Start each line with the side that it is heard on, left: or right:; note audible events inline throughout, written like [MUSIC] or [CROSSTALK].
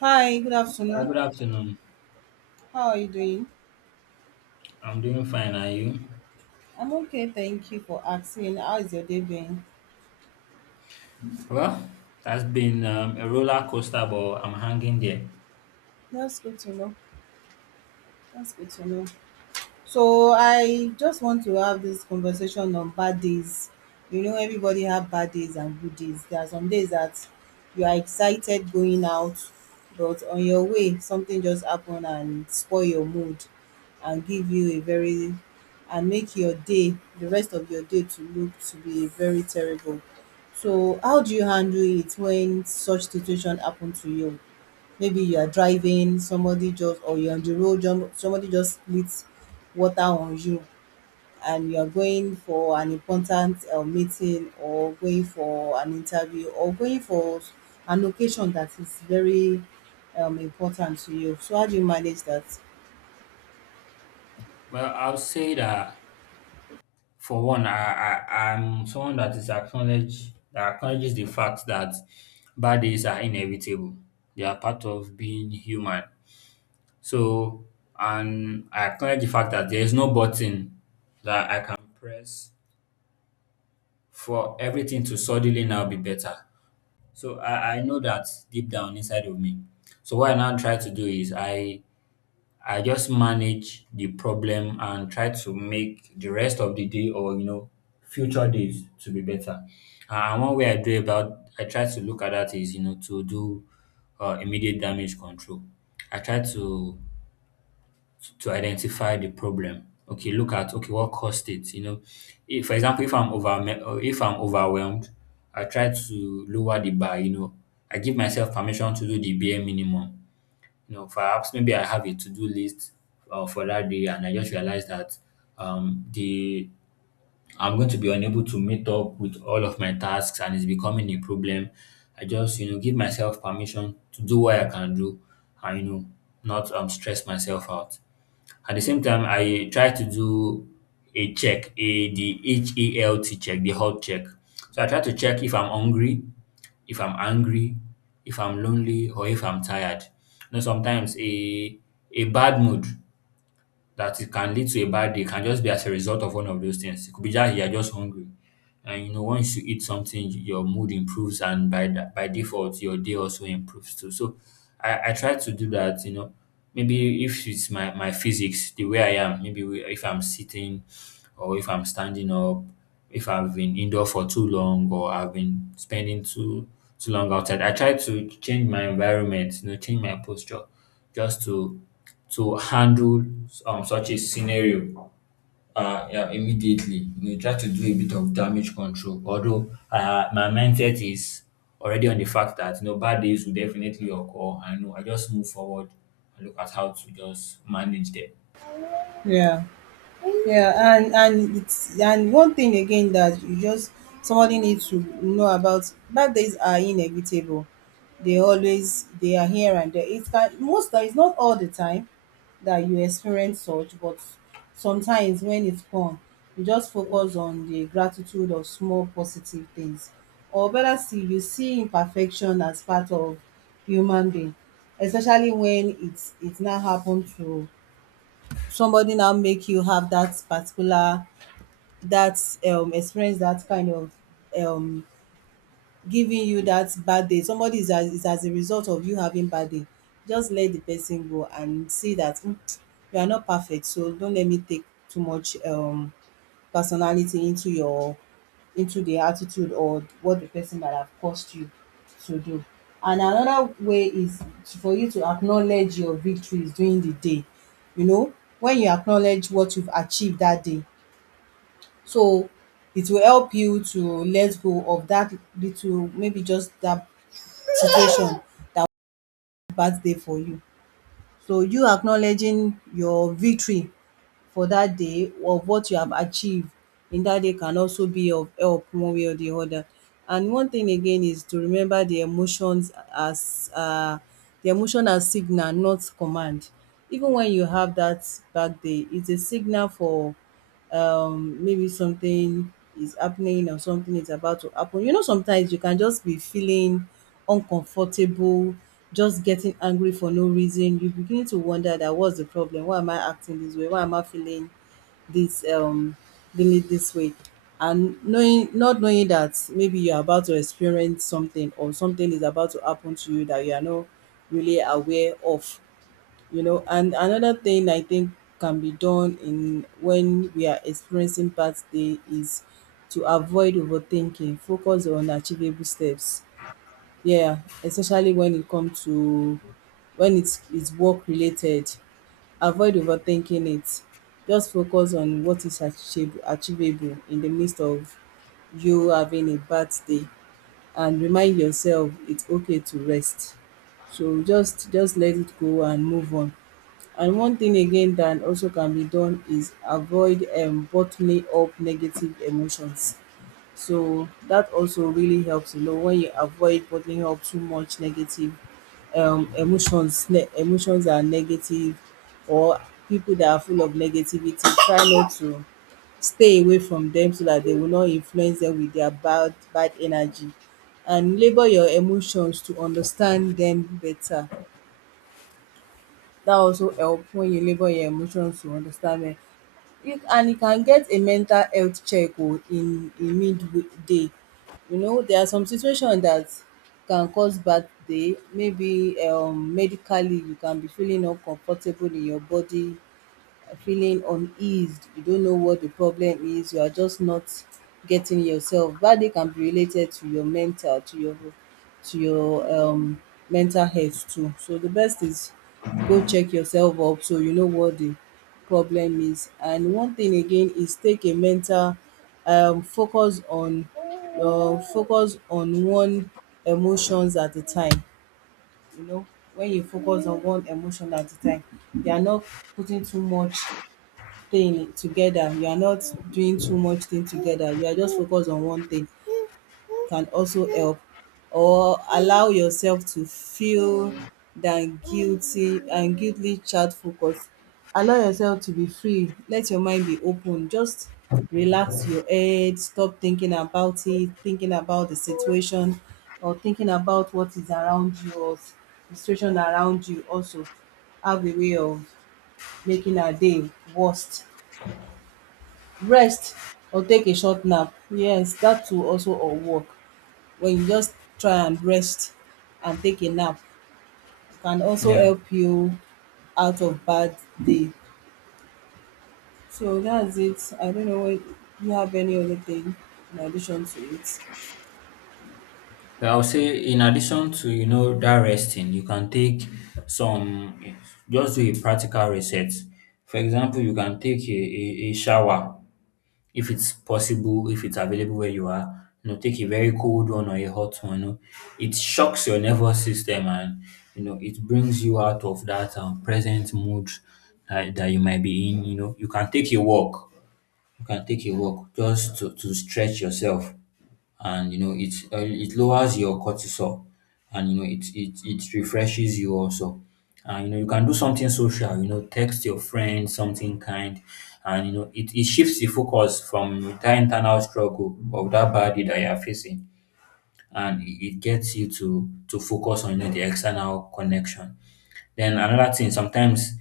right: Hi, good
left: Uh,
right: afternoon.
left: good afternoon.
right: How are you doing?
left: I'm doing fine. Are you?
right: I'm okay, thank you for asking. How is your day been?
left: Well, that's been a roller coaster, but I'm hanging there.
right: That's good to know. That's good to know. So I just want to have this conversation on bad days. You know, everybody have bad days and good days. There are some days that you are excited going out, but on your way, something just happen and spoil your mood and give you a very and make your day, the rest of your day to look to be very terrible. So how do you handle it when such situation happen to you? Maybe you are driving somebody just or you're on the road somebody just splits water on you, and you're going for an important meeting or going for an interview or going for an occasion that is very important to you. So how do you manage that?
left: Well, I'll say that for one, I'm someone that is acknowledges the fact that bad days are inevitable. They are part of being human. So, and I acknowledge the fact that there is no button that I can press for everything to suddenly now be better. So I know that deep down inside of me. So what I now try to do is I just manage the problem and try to make the rest of the day, or you know, future days to be better. And one way I do about I try to look at that is, you know, to do immediate damage control. I try to identify the problem. Okay, look at, okay, what caused it? You know, if for example, if I'm over or if I'm overwhelmed, I try to lower the bar. You know, I give myself permission to do the bare minimum. You know, perhaps maybe I have a to do list for that day, and I just realize that the I'm going to be unable to meet up with all of my tasks, and it's becoming a problem. I just, you know, give myself permission to do what I can do, and you know, not stress myself out. At the same time, I try to do a check, a the H-E-L-T check, the health check. So I try to check if I'm hungry, if I'm angry, if I'm lonely, or if I'm tired. You know, sometimes a bad mood that it can lead to a bad day can just be as a result of one of those things. It could be that you're just hungry. And you know, once you eat something, your mood improves, and by that, by default, your day also improves too. So, I try to do that. You know, maybe if it's my physics, the way I am, maybe if I'm sitting, or if I'm standing up, if I've been indoor for too long, or I've been spending too long outside, I try to change my environment. You know, change my posture, just to handle such a scenario yeah, immediately. You know, try to do a bit of damage control. Although my mindset is already on the fact that, you know, bad days will definitely occur. I know I just move forward and look at how to just manage them.
right: Yeah. Yeah, and it's and one thing again that you just, somebody needs to know about, bad days are inevitable. They always, they are here and there. It's that most times, not all the time that you experience such, but sometimes when it's come, you just focus on the gratitude of small positive things. Or better still, you see imperfection as part of human being, especially when it's not happened to somebody, now make you have that particular, that experience, that kind of, um giving you that bad day. Somebody is, as is as a result of you having bad day, just let the person go and see that, "Mm, you are not perfect, so don't let me take too much personality into your, into the attitude or what the person that have caused you to do." And another way is for you to acknowledge your victories during the day. You know, when you acknowledge what you've achieved that day, so it will help you to let go of that little, maybe just that situation that was bad day for you. So you acknowledging your victory for that day of what you have achieved in that day can also be of help one way or the other. And one thing again is to remember the emotions as, the emotion as signal not command. Even when you have that bad day, it's a signal for, maybe something is happening or something is about to happen. You know, sometimes you can just be feeling uncomfortable, just getting angry for no reason. You begin to wonder that, what's the problem? Why am I acting this way? Why am I feeling this um this way? And knowing, not knowing that maybe you're about to experience something or something is about to happen to you that you are not really aware of. You know, and another thing I think can be done in, when we are experiencing birthday, is to avoid overthinking, focus on achievable steps. Yeah, especially when it comes to, when it's work related, avoid overthinking it, just focus on what is achieve achievable in the midst of you having a bad day, and remind yourself it's okay to rest. So just let it go and move on. And one thing again that also can be done is avoid bottling up negative emotions. So that also really helps a lot when you avoid bottling up too much negative emotions. Emotions are negative, or people that are full of negativity, try not to, stay away from them so that they will not influence them with their bad energy, and label your emotions to understand them better. That also help when you label your emotions to understand dem. You, and you can get a mental health check o in midday. You know, there are some situations that can cause bad day, maybe medically you can be feeling uncomfortable in your body, feeling uneased, you don't know what the problem is, you are just not getting yourself. Bad day can be related to your mental, to your, to your um mental health too. So the best is, go check yourself up so you know what the problem is. And one thing again is take a mental, focus on, one emotions at a time. You know, when you focus on one emotion at a time, you are not putting too much thing together, you are not doing too much thing together, you are just focused on one thing, can also help. Or allow yourself to feel than guilty and guiltly chat focus, allow yourself to be free, let your mind be open, just relax your head, stop thinking about it, thinking about the situation, or thinking about what is around you, or the situation around you also have a way of making our day worst. Rest or take a short nap. Yes, that too also, or work. When you just try and rest and take a nap can also
left: Yeah.
right: help you out of bad day. So that's it. I don't know if you have any other thing in addition to it.
left: Well, I'll say in addition to, you know, that resting, you can take some just do a practical reset. For example, you can take a shower if it's possible, if it's available where you are. You know, take a very cold one or a hot one. You know, it shocks your nervous system, and you know, it brings you out of that present mood that you might be in. You know, you can take a walk. You can take a walk just to stretch yourself, and you know, it it lowers your cortisol, and you know, it it refreshes you also. And you know, you can do something social, you know, text your friend something kind. And you know, it shifts the focus from that internal struggle of that body that you are facing, and it gets you to focus on, you know, the external connection. Then another thing, sometimes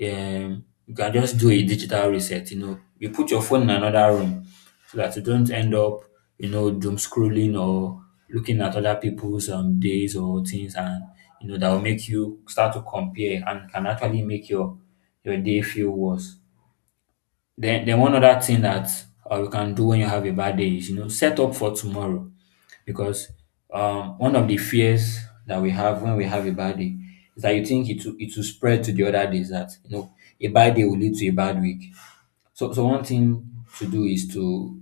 left: you can just do a digital reset. You know, you put your phone in another room so that you don't end up, you know, doom scrolling or looking at other people's days or things, and you know, that will make you start to compare and can actually make your day feel worse. Then one other thing that you can do when you have a bad day is, you know, set up for tomorrow because one of the fears that we have when we have a bad day is that you think it will spread to the other days. That, you know, a bad day will lead to a bad week. So, so one thing to do is to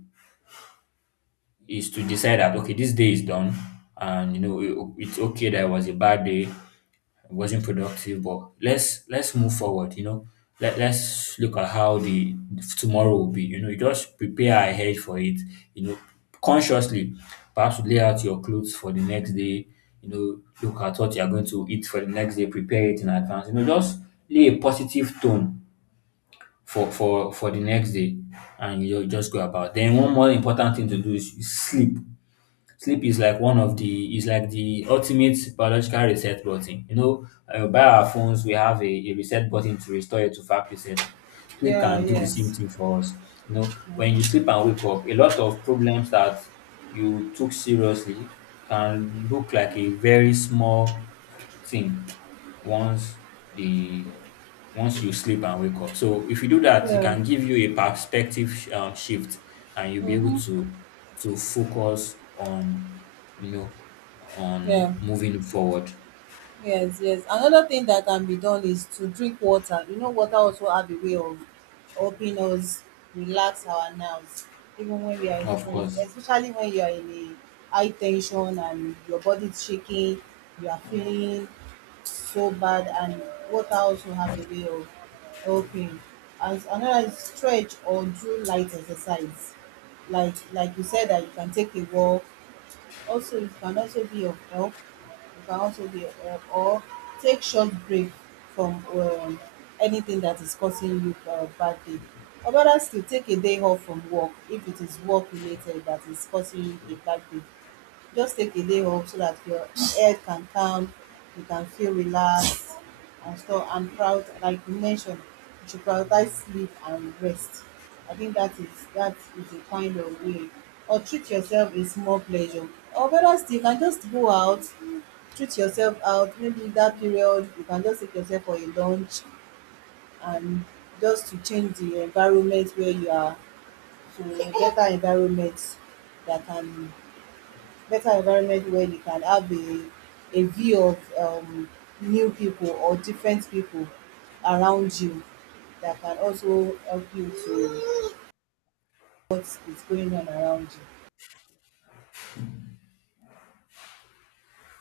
left: decide that okay, this day is done, and you know, it's okay that it was a bad day, wasn't productive. But let's move forward. You know, let's look at how the tomorrow will be. You know, you just prepare ahead for it. You know, consciously, perhaps lay out your clothes for the next day. You know, look at what you are going to eat for the next day. Prepare it in advance. You know, just lay a positive tone for for the next day, and you just go about. Then one more important thing to do is you sleep. Sleep is like one of the is like the ultimate biological reset button. You know, by our phones, we have a reset button to restore it to factory setting. Sleep
right: Yeah,
left: can do the same
right: yes.
left: thing for us. You know, when you sleep and wake up, a lot of problems that you took seriously can look like a very small thing once the once you sleep and wake up. So if you do that, it
right: Yeah.
left: can give you a perspective shift, and you'll be able
right: Mm-hmm.
left: to focus on, you know,
right: Yeah.
left: on moving forward.
right: Yes, yes. Another thing that can be done is to drink water. You know, water also have a way of helping us relax our nerves, even when we are
left: Of
right: experiencing,
left: course.
right: especially when you are in a high tension and your body is shaking, you are feeling so bad, and water also have a way of helping. And another is stretch or do light exercise. Like you said that you can take a walk also, it can also be of help. Or take short break from, anything that is causing you bad day. Or better still, take a day off from work if it is work related that is causing you a bad day. Just take a day off so that your head can calm, you can feel relaxed and stuff, and proud like you mentioned, you should prioritize sleep and rest. I think that is, a kind of way. Or treat yourself a small pleasure. Or better still you can just go out, treat yourself out, maybe in that period you can just take yourself for a lunch, and just to change the environment where you are to a better environment, that can, better environment where you can have a view of, new people or different people around you, that can also help you to what is going on around you.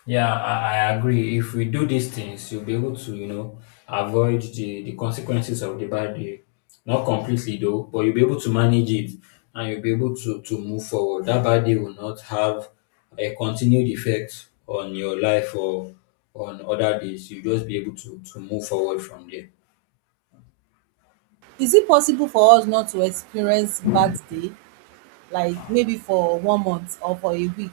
left: Yeah, I agree. If we do these things, you'll be able to, you know, avoid the consequences of the bad day. Not completely though, but you'll be able to manage it, and you'll be able to move forward. That bad day will not have a continued effect on your life or on other days. You'll just be able to move forward from there.
right: Is it possible for us not to experience bad day, like maybe for 1 month or for a week?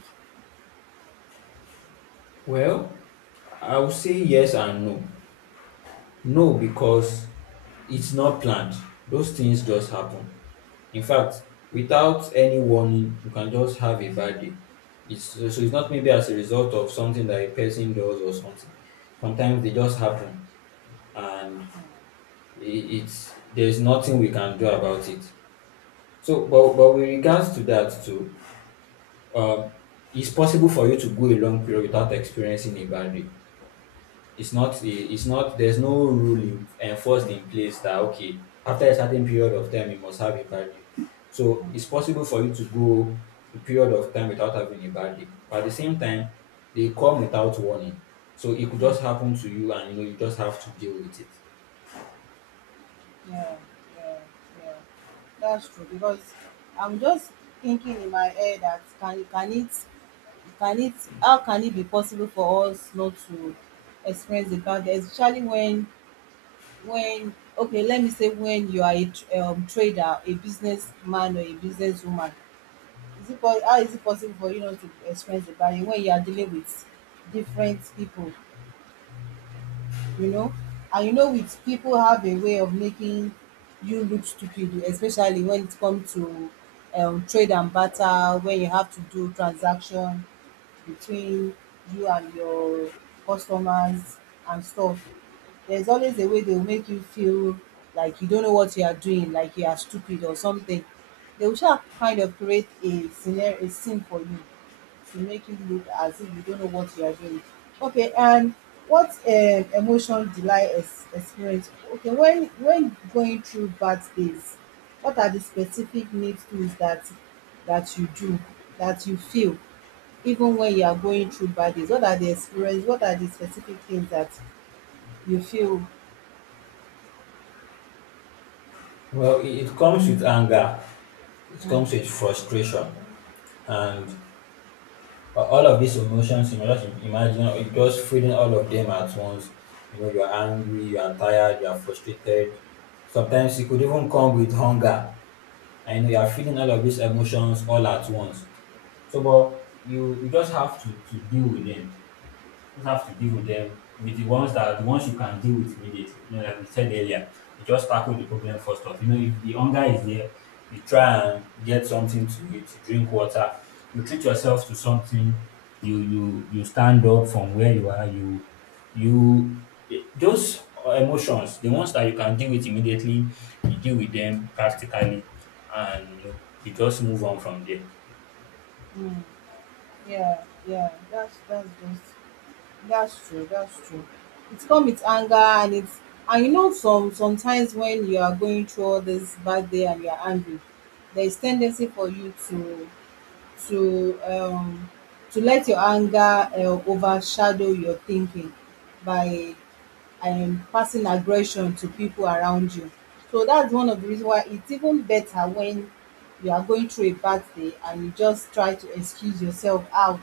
left: Well, I would say yes and no. No, because it's not planned. Those things just happen. In fact, without any warning, you can just have a bad day. It's not maybe as a result of something that a person does or something. Sometimes they just happen, and it, it's there's nothing we can do about it. So, but with regards to that too, um, it's possible for you to go a long period without experiencing a bad day. It's not there's no rule in, enforced in place that okay, after a certain period of time you must have a bad day. So
right: Mm.
left: it's possible for you to go a period of time without having a bad day, but at the same time they come without warning. So it could
right: Mm,
left: just happen to you, and you know, you just have to deal with it.
right: yeah, yeah, yeah. That's true, because I'm just thinking in my head that, can it how can it be possible for us not to experience the bad, especially when, okay let me say, when you are a trader, a businessman or a businesswoman. Is it how is it possible for you not to experience the bad when you are dealing with different people? You know, and you know, with people, have a way of making you look stupid, especially when it comes to, trade and barter, when you have to do transaction between you and your customers and stuff, there's always a way they will make you feel like you don't know what you are doing, like you are stupid or something. They will sha, kind of create a scenario, a scene for you to make you look as if you don't know what you are doing. Okay, and what emotion did I experience? Okay, when, going through bad days, what are the specific needs tools that, you do, that you feel, even when you are going through bad days, what are the experience, what are the specific things that you feel?
left: Well it comes with anger, it
right: Mm.
left: comes with frustration, and all of these emotions, you know, just imagine it just feeling all of them at once. You know, you're angry, you are tired, you are frustrated. Sometimes it could even come with hunger. And you know, you are feeling all of these emotions all at once. So, but you just have to deal with them, just have to deal with them, with the ones that the ones you can deal with immediately. You know, like we said earlier, you just tackle the problem first off. You know, if the hunger is there, you try and get something to eat, you drink water, you treat yourself to something, you stand up from where you are, you those emotions, the ones that you can deal with immediately, you deal with them practically, and you know, you just move on from there.
right: Mm, yeah, yeah, that's true, it's come with anger, and it's, and you know, sometimes when you are going through all this bad day and you are angry, there is tendency for you to, to um let your anger, uh, overshadow your thinking by, passing aggression to people around you. So that's one of the reasons why it's even better, when you are going through a bad day and you just try to excuse yourself out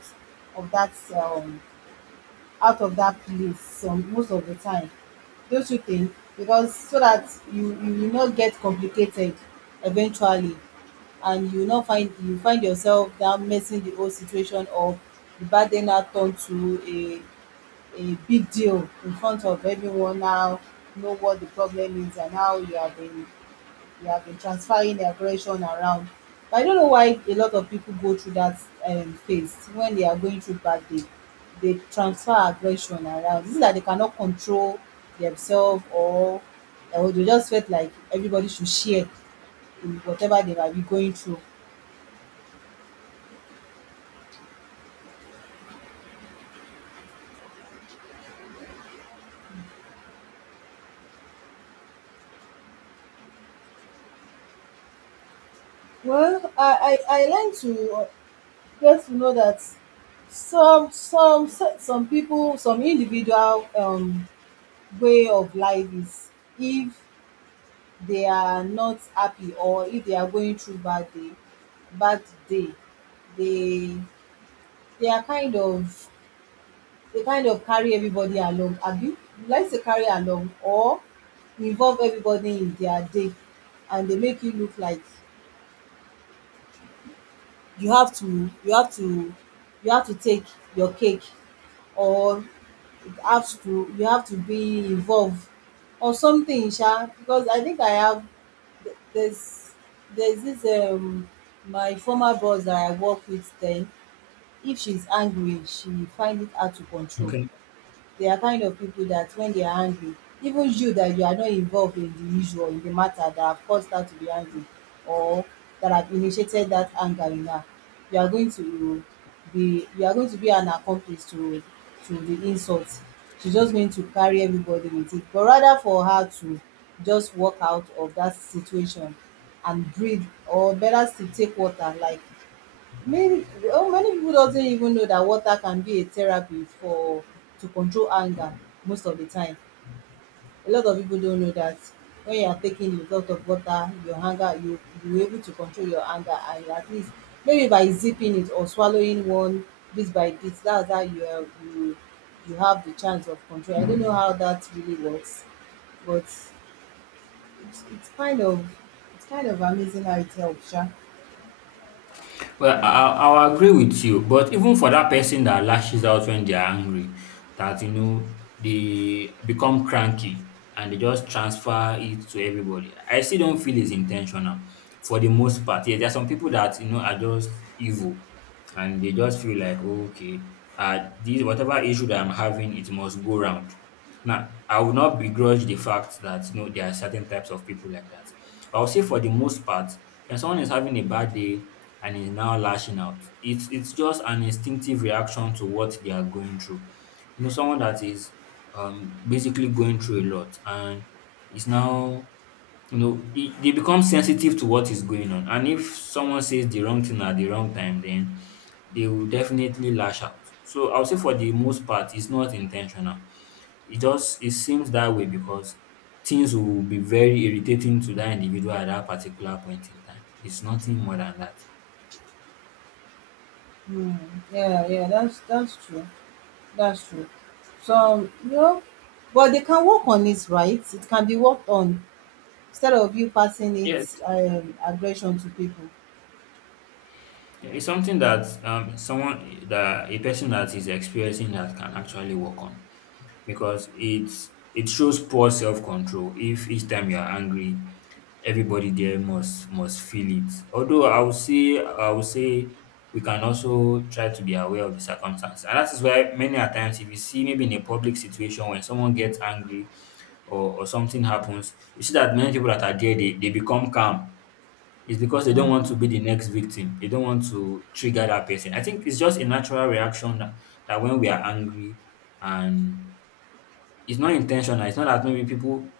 right: of that, place some most of the time. Don't you think? Because so that you will not get complicated eventually, and you will not find, you find yourself now messing the whole situation up, the bad day now turn to a, big deal in front of everyone now, know what the problem is and how you have been, you have been transferring the aggression around. But I don't know why a lot of people go through that phase when they are going through bad day. They transfer aggression around. This is that they cannot control themselves or they just felt like everybody should share in whatever they might be going through. Well, I learned to get to know that some people, some individual way of life is, if they are not happy or if they are going through bad day bad day, they they are kind of, they kind of carry everybody along, abi, let's say carry along or involve everybody in their day, and they make you look like you have to you have to you have to take your cake, or have to you have to be involved or something, sha. Because I think I have there's there's this my former boss that I work with then, if she's angry she find it hard to control.
left: Okay.
right: They are kind of people that when they are angry, even you that you are not involved in the issue or in the matter that have caused her to be angry, or that have initiated that anger in her, you are going to be, you are going to be an accomplice to the insult. She's just going to carry everybody with it. But rather for her to just walk out of that situation and breathe, or better still take water, like many, oh, many people doesn't even know that water can be a therapy for, to control anger most of the time. A lot of people don't know that when you are taking a lot of water, your anger, you able to control your anger, and you at least maybe by zipping it or swallowing one bit by bit, that's how you are, you have the chance of control. I don't know how that really works, but it's it's kind of amazing how it helps, yeah.
left: Well, I'll agree with you, but even for that person that lashes out when they are angry, that you know, they become cranky and they just transfer it to everybody. I still don't feel it's intentional for the most part. Yeah, there are some people that you know are just evil and they just feel like okay, uh this whatever issue that I'm having, it must go round. Now, I will not begrudge the fact that you know, there are certain types of people like that. But I'll say for the most part, when someone is having a bad day and is now lashing out, it's just an instinctive reaction to what they are going through. You know, someone that is basically going through a lot and is now, you know, they become sensitive to what is going on. And if someone says the wrong thing at the wrong time, then they will definitely lash out. So I'll say for the most part, it's not intentional. It just it seems that way because things will be very irritating to that individual at that particular point in time. It's nothing more than that.
right: Mm, yeah, yeah, that's true. That's true. Some, you know, but they can work on it, right? It can be worked on instead of you passing it,
left: Yes,
right: aggression to people.
left: yeah, it's something that someone that a person that is experiencing that can actually work on because it shows poor self control. If each time you are angry, everybody there must feel it. Although I would say we can also try to be aware of the circumstances. And that is why many a times if you see maybe in a public situation when someone gets angry or something happens, you see that many people that are there they become calm. It's because they don't want
right: Mm,
left: to be the next victim. They don't want to trigger that person. I think it's just a natural reaction that, that when we are angry and it's not intentional. It's not that maybe people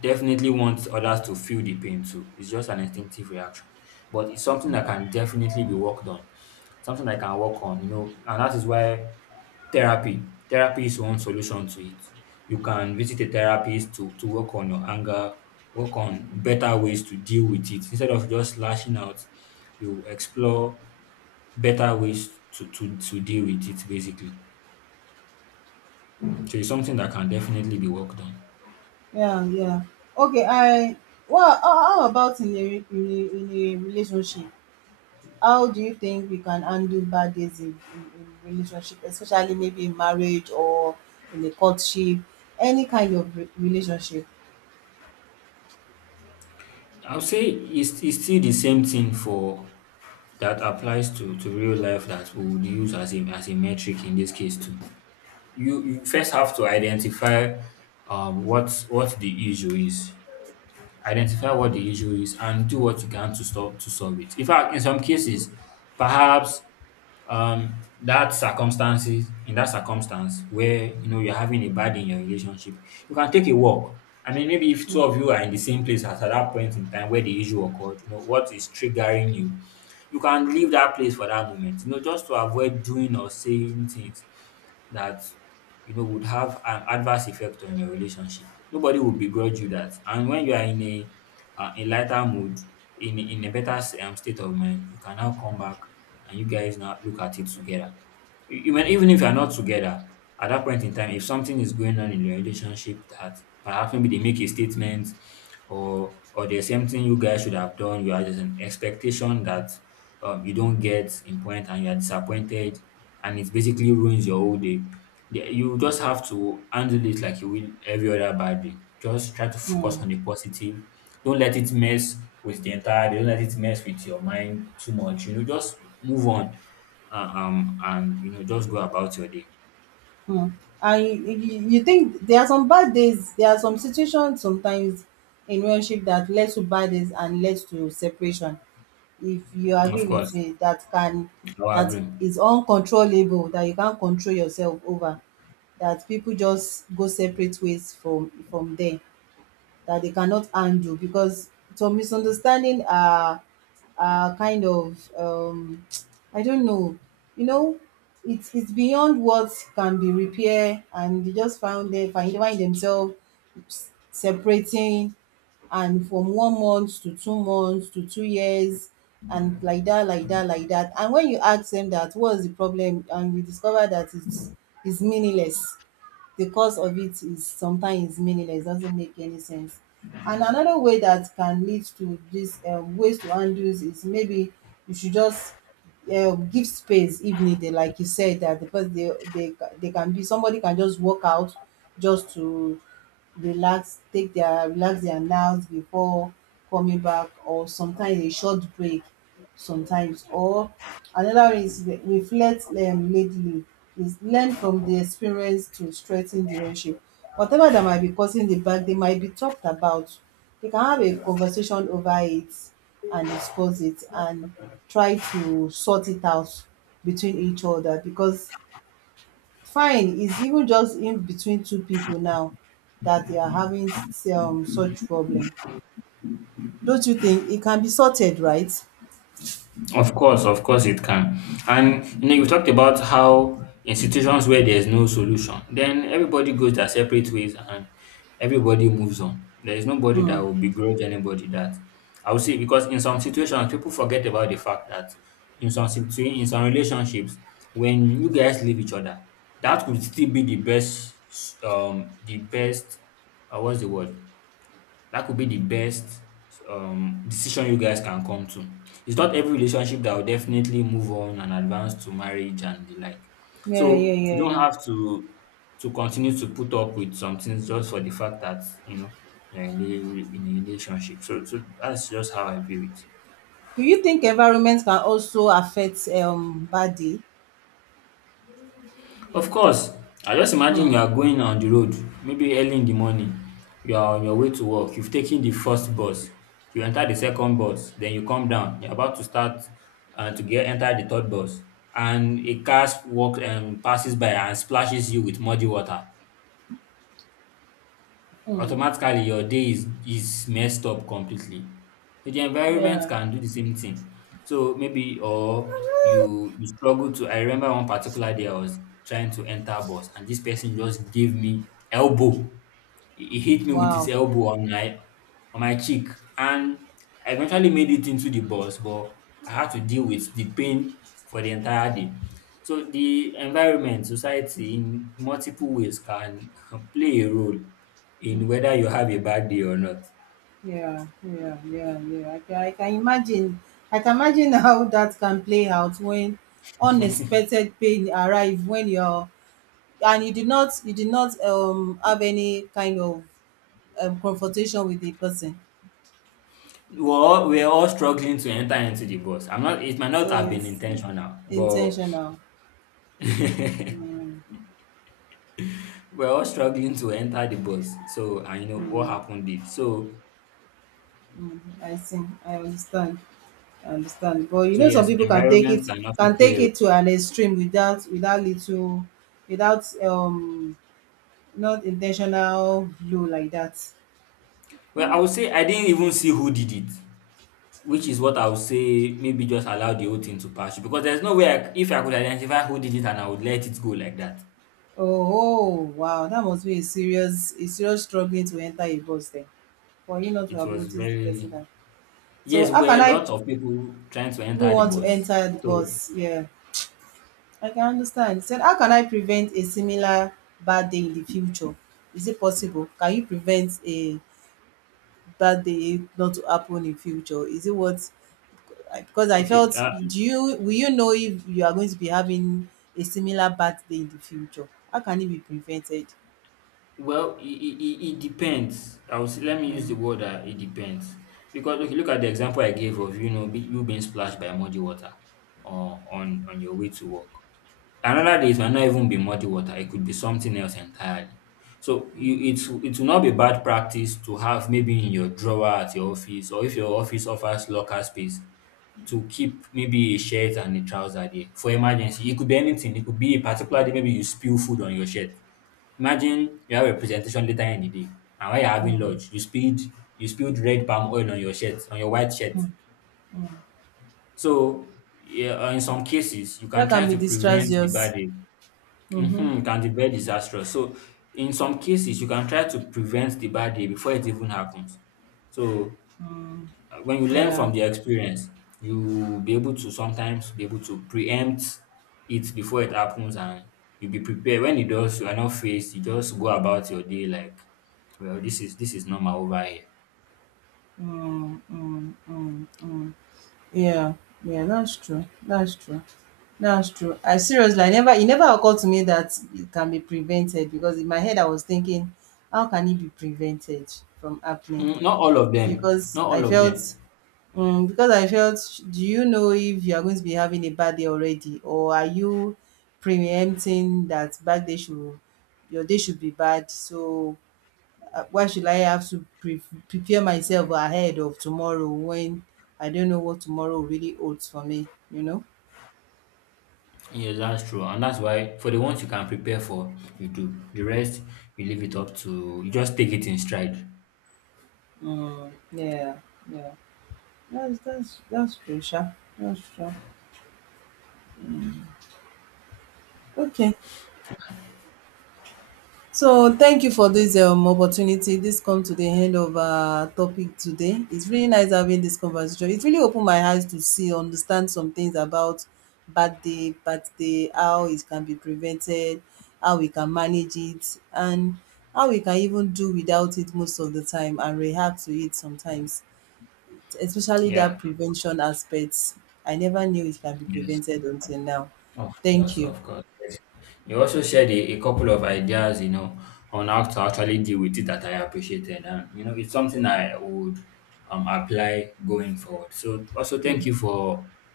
left: definitely want others to feel the pain too. It's just an instinctive reaction, but it's something that
right: mm.
left: can definitely be worked on, something I can work on, you know, and that is why therapy is one solution to it. You can visit a therapist to work on your anger, work on better ways to deal with it. Instead of just lashing out, you explore better ways to deal with it, basically. So it's something that can definitely be worked on.
right: Yeah, yeah. Okay, I, well, how about in a, in a relationship? How do you think we can handle bad days in, in relationship, especially maybe in marriage or in a courtship, any kind of relationship?
left: I'll say it's still the same thing for that applies to real life that we would use as a metric in this case too. You first have to identify what the issue is, identify what the
right: Mm-hmm.
left: issue is and do what you can to stop to solve it. In fact, in some cases, perhaps that circumstances, in that circumstance where you know you're having a bad day in your relationship, you can take a walk. I mean, maybe if two of you are in the same place at that point in time where the issue occurred, you know what is triggering you, you can leave that place for that moment. You know, just to avoid doing or saying things that you know would have an adverse effect on your relationship. Nobody will begrudge you that. And when you are in a lighter mood, in a better state of mind, you can now come back and you guys now look at it together. You may- even if you are not together at that point in time, if something is going on in your relationship that perhaps maybe they make a statement or there's something you guys should have done, you are, there's an expectation that you don't get in point and you are disappointed and it basically ruins your whole day. The- You just have to handle it like you will every other bad day. Just try to focus
right: Mm-hmm.
left: on the positive. Don't let it mess with the entire day. Don't let it mess with your mind too much. You know, just move on and, you know, just go about your day.
right: Hmm. And you, you think there are some bad days, there are some situations sometimes in relationship that led to bad days and led to separation. If you
left: Of
right: agree
left: course,
right: with me, that can,
left: I will
right: that
left: agree.
right: is uncontrollable, that you can't control yourself over, that people just go separate ways from there, that they cannot handle, because some misunderstanding are kind of, [TSK] I don't know, you know, it's beyond what can be repaired, and they just found, they find themselves separating, and from 1 month to 2 months to 2 years, and like that, like that, like that. And when you ask them that what's the problem, and you discover that it's meaningless, the cause of it is sometimes is meaningless, doesn't make any sense. And another way that can lead to this, ways to handle this is maybe you should just, give space if needed, like you said, that the first, they they can be, somebody can just walk out just to relax, take their, relax their nerves before coming back, or sometimes a short break sometimes, or another one is reflect, lately, is learn from the experience to strengthen the relationship. Whatever that might be causing the back, they might be talked about, they can have a conversation over it and discuss it and try to sort it out between each other, because fine, is even just in between two people now that they are having such problem, don't you think it can be sorted, right?
left: Of course it can. And you know, you talked about how institutions where there's no solution, then everybody goes their separate ways and everybody moves on. There is nobody
right: Hmm.
left: that will begrudge anybody that. I would say because in some situations people forget about the fact that in some situ- in some relationships, when you guys leave each other, that could still be the best what's the word? That could be the best decision you guys can come to. It's not every relationship that will definitely move on and advance to marriage and the like. So
right: Yeah, yeah,
left: you don't
right: yeah.
left: have to continue to put up with some things just for the fact that you know you're in a relationship. So, so that's just how I view it.
right: Do you think environment can also affect, body?
left: Of course, I just imagine
right: Hmm.
left: you are going on the road, maybe early in the morning. You are on your way to work. You've taken the first bus. You enter the second bus. Then you come down. You're about to start to get enter the third bus, and a car walks and passes by and splashes you with muddy water.
right: Hmm.
left: Automatically your day is messed up completely. So the environment
right: Yeah.
left: can do the same thing. So maybe or you struggle to, I remember one particular day I was trying to enter bus and this person just gave me elbow. He hit me with his
right: Wow.
left: elbow on my cheek, and I eventually made it into the bus, but I had to deal with the pain for the entire day. So the environment, society, in multiple ways can [LAUGHS] play a role in whether you have a bad day or not.
right: Yeah, yeah, yeah, yeah, I can, I can imagine. I can imagine [LAUGHS] how that can play out when
left: [LAUGHS]
right: unexpected pain arrive when you're, and you did not have any kind of confrontation with the person.
left: We're all struggling to enter into the bus. I'm not. It might not
right: So
left: have been
right: it's
left: intentional, but
right: intentional.
left: [LAUGHS]
right: Mm,
left: we're all struggling to enter the bus. So and you know what
right: mm,
left: happened did so.
right: mm, I see, I understand. I understand. But you
left: So
right: know some
left: yes,
right: people can take
left: environment
right: it,
left: can also
right: can
left: play
right: take
left: a role.
right: it to an extreme without, without little, without not intentional blow like that.
left: Well, I would say I didn't even see who did it, which is what I would say, maybe just allow the whole thing to pass you because there's no way I, c- if I could identify who did it and I would let it go like that.
right: Oh, oh, wow, that must be a serious, a serious struggling to enter a bus then. For you not to
left: It
right: have
left: was
right: noticed the person
left: very,
right: that,
left: yes,
right: so how
left: were
right: can
left: a
right: I,
left: lot of people trying to
right: who
left: enter the
right: want to
left: bus.
right: enter the
left: So
right: bus? Yeah. I can understand. He said, how can I prevent a similar bad day in the future? Is it possible? Can you prevent a bad day not to happen in future? Is it what? Because I
left: okay,
right: felt, do you, will you know if you are going to be having a similar birthday in the future? How can it be prevented?
left: well, it depends. I will say, let me use the
right: Mm,
left: word it depends. Because okay, look at the example I gave of you know be- you being splashed by muddy water or on your way to work. Another day it might not even be muddy water, it could be something else entirely. So you, it's it will not be bad practice to have maybe in your drawer at your office or if your office offers locker space to keep maybe a shirt and a trouser there for emergency. It could be anything, it could be a particular day, maybe you spill food on your shirt. Imagine you have a presentation later in the day, and while you're having
right: mm,
left: lunch, you spilled red palm oil on your shirt, on your white shirt.
right: mm, mm.
left: So, yeah, in some cases, you can
right: That can
left: try
right: be
left: to prevent the
right: disastrous.
left: bad day.
right: Mm-hmm.
left: Mm-hmm, it can be very disastrous. So, in some cases, you can try to prevent the bad day before it even happens. So,
right: Mm,
left: when you learn
right: yeah.
left: from their experience, you'll be able to sometimes be able to preempt it before it happens and you'll be prepared. When it does, you are not faced, you just go about your day like, well, this is normal over here.
right: Mm, mm, mm, mm. Yeah. Yeah, that's true. That's true. That's true. I seriously, I never, it never occurred to me that it can be prevented, because in my head I was thinking, how can it be prevented from happening?
left: Mm, not all of them.
right: Because
left: Not
right: I
left: all of
right: felt,
left: them.
right: mm, because I felt, do you know if you are going to be having a bad day already, or are you preempting that bad day should, your day should be bad? So why should I have to prepare myself ahead of tomorrow when I don't know what tomorrow really holds for me? You know?
left: Yes, that's true. And that's why for the ones you can prepare for, you do. The rest you leave it up to, you just take it in stride.
right: Mm, yeah, yeah. That's true, Sha. That's true. Okay. So thank you for this, opportunity. This comes to the end of our topic today. It's really nice having this conversation. It really opened my eyes to see, understand some things about bad day, how it can be prevented, how we can manage it, and how we can even do without it most of the time and react to it sometimes. Especially that
left: Yeah.
right: prevention aspect. I never knew it can be
left: Yes.
right: prevented until now.
left: Of
right: Thank
left: course,
right: you.
left: of course. Yes. You also shared a couple of ideas, you know, on how to actually deal with it that I appreciated. And, you know, it's something I would apply going forward. So, also, thank you for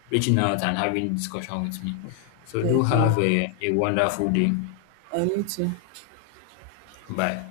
left: reaching out and having discussion with me. So, do
right: Thank you.
left: have a wonderful day.
right: And you too.
left: Bye.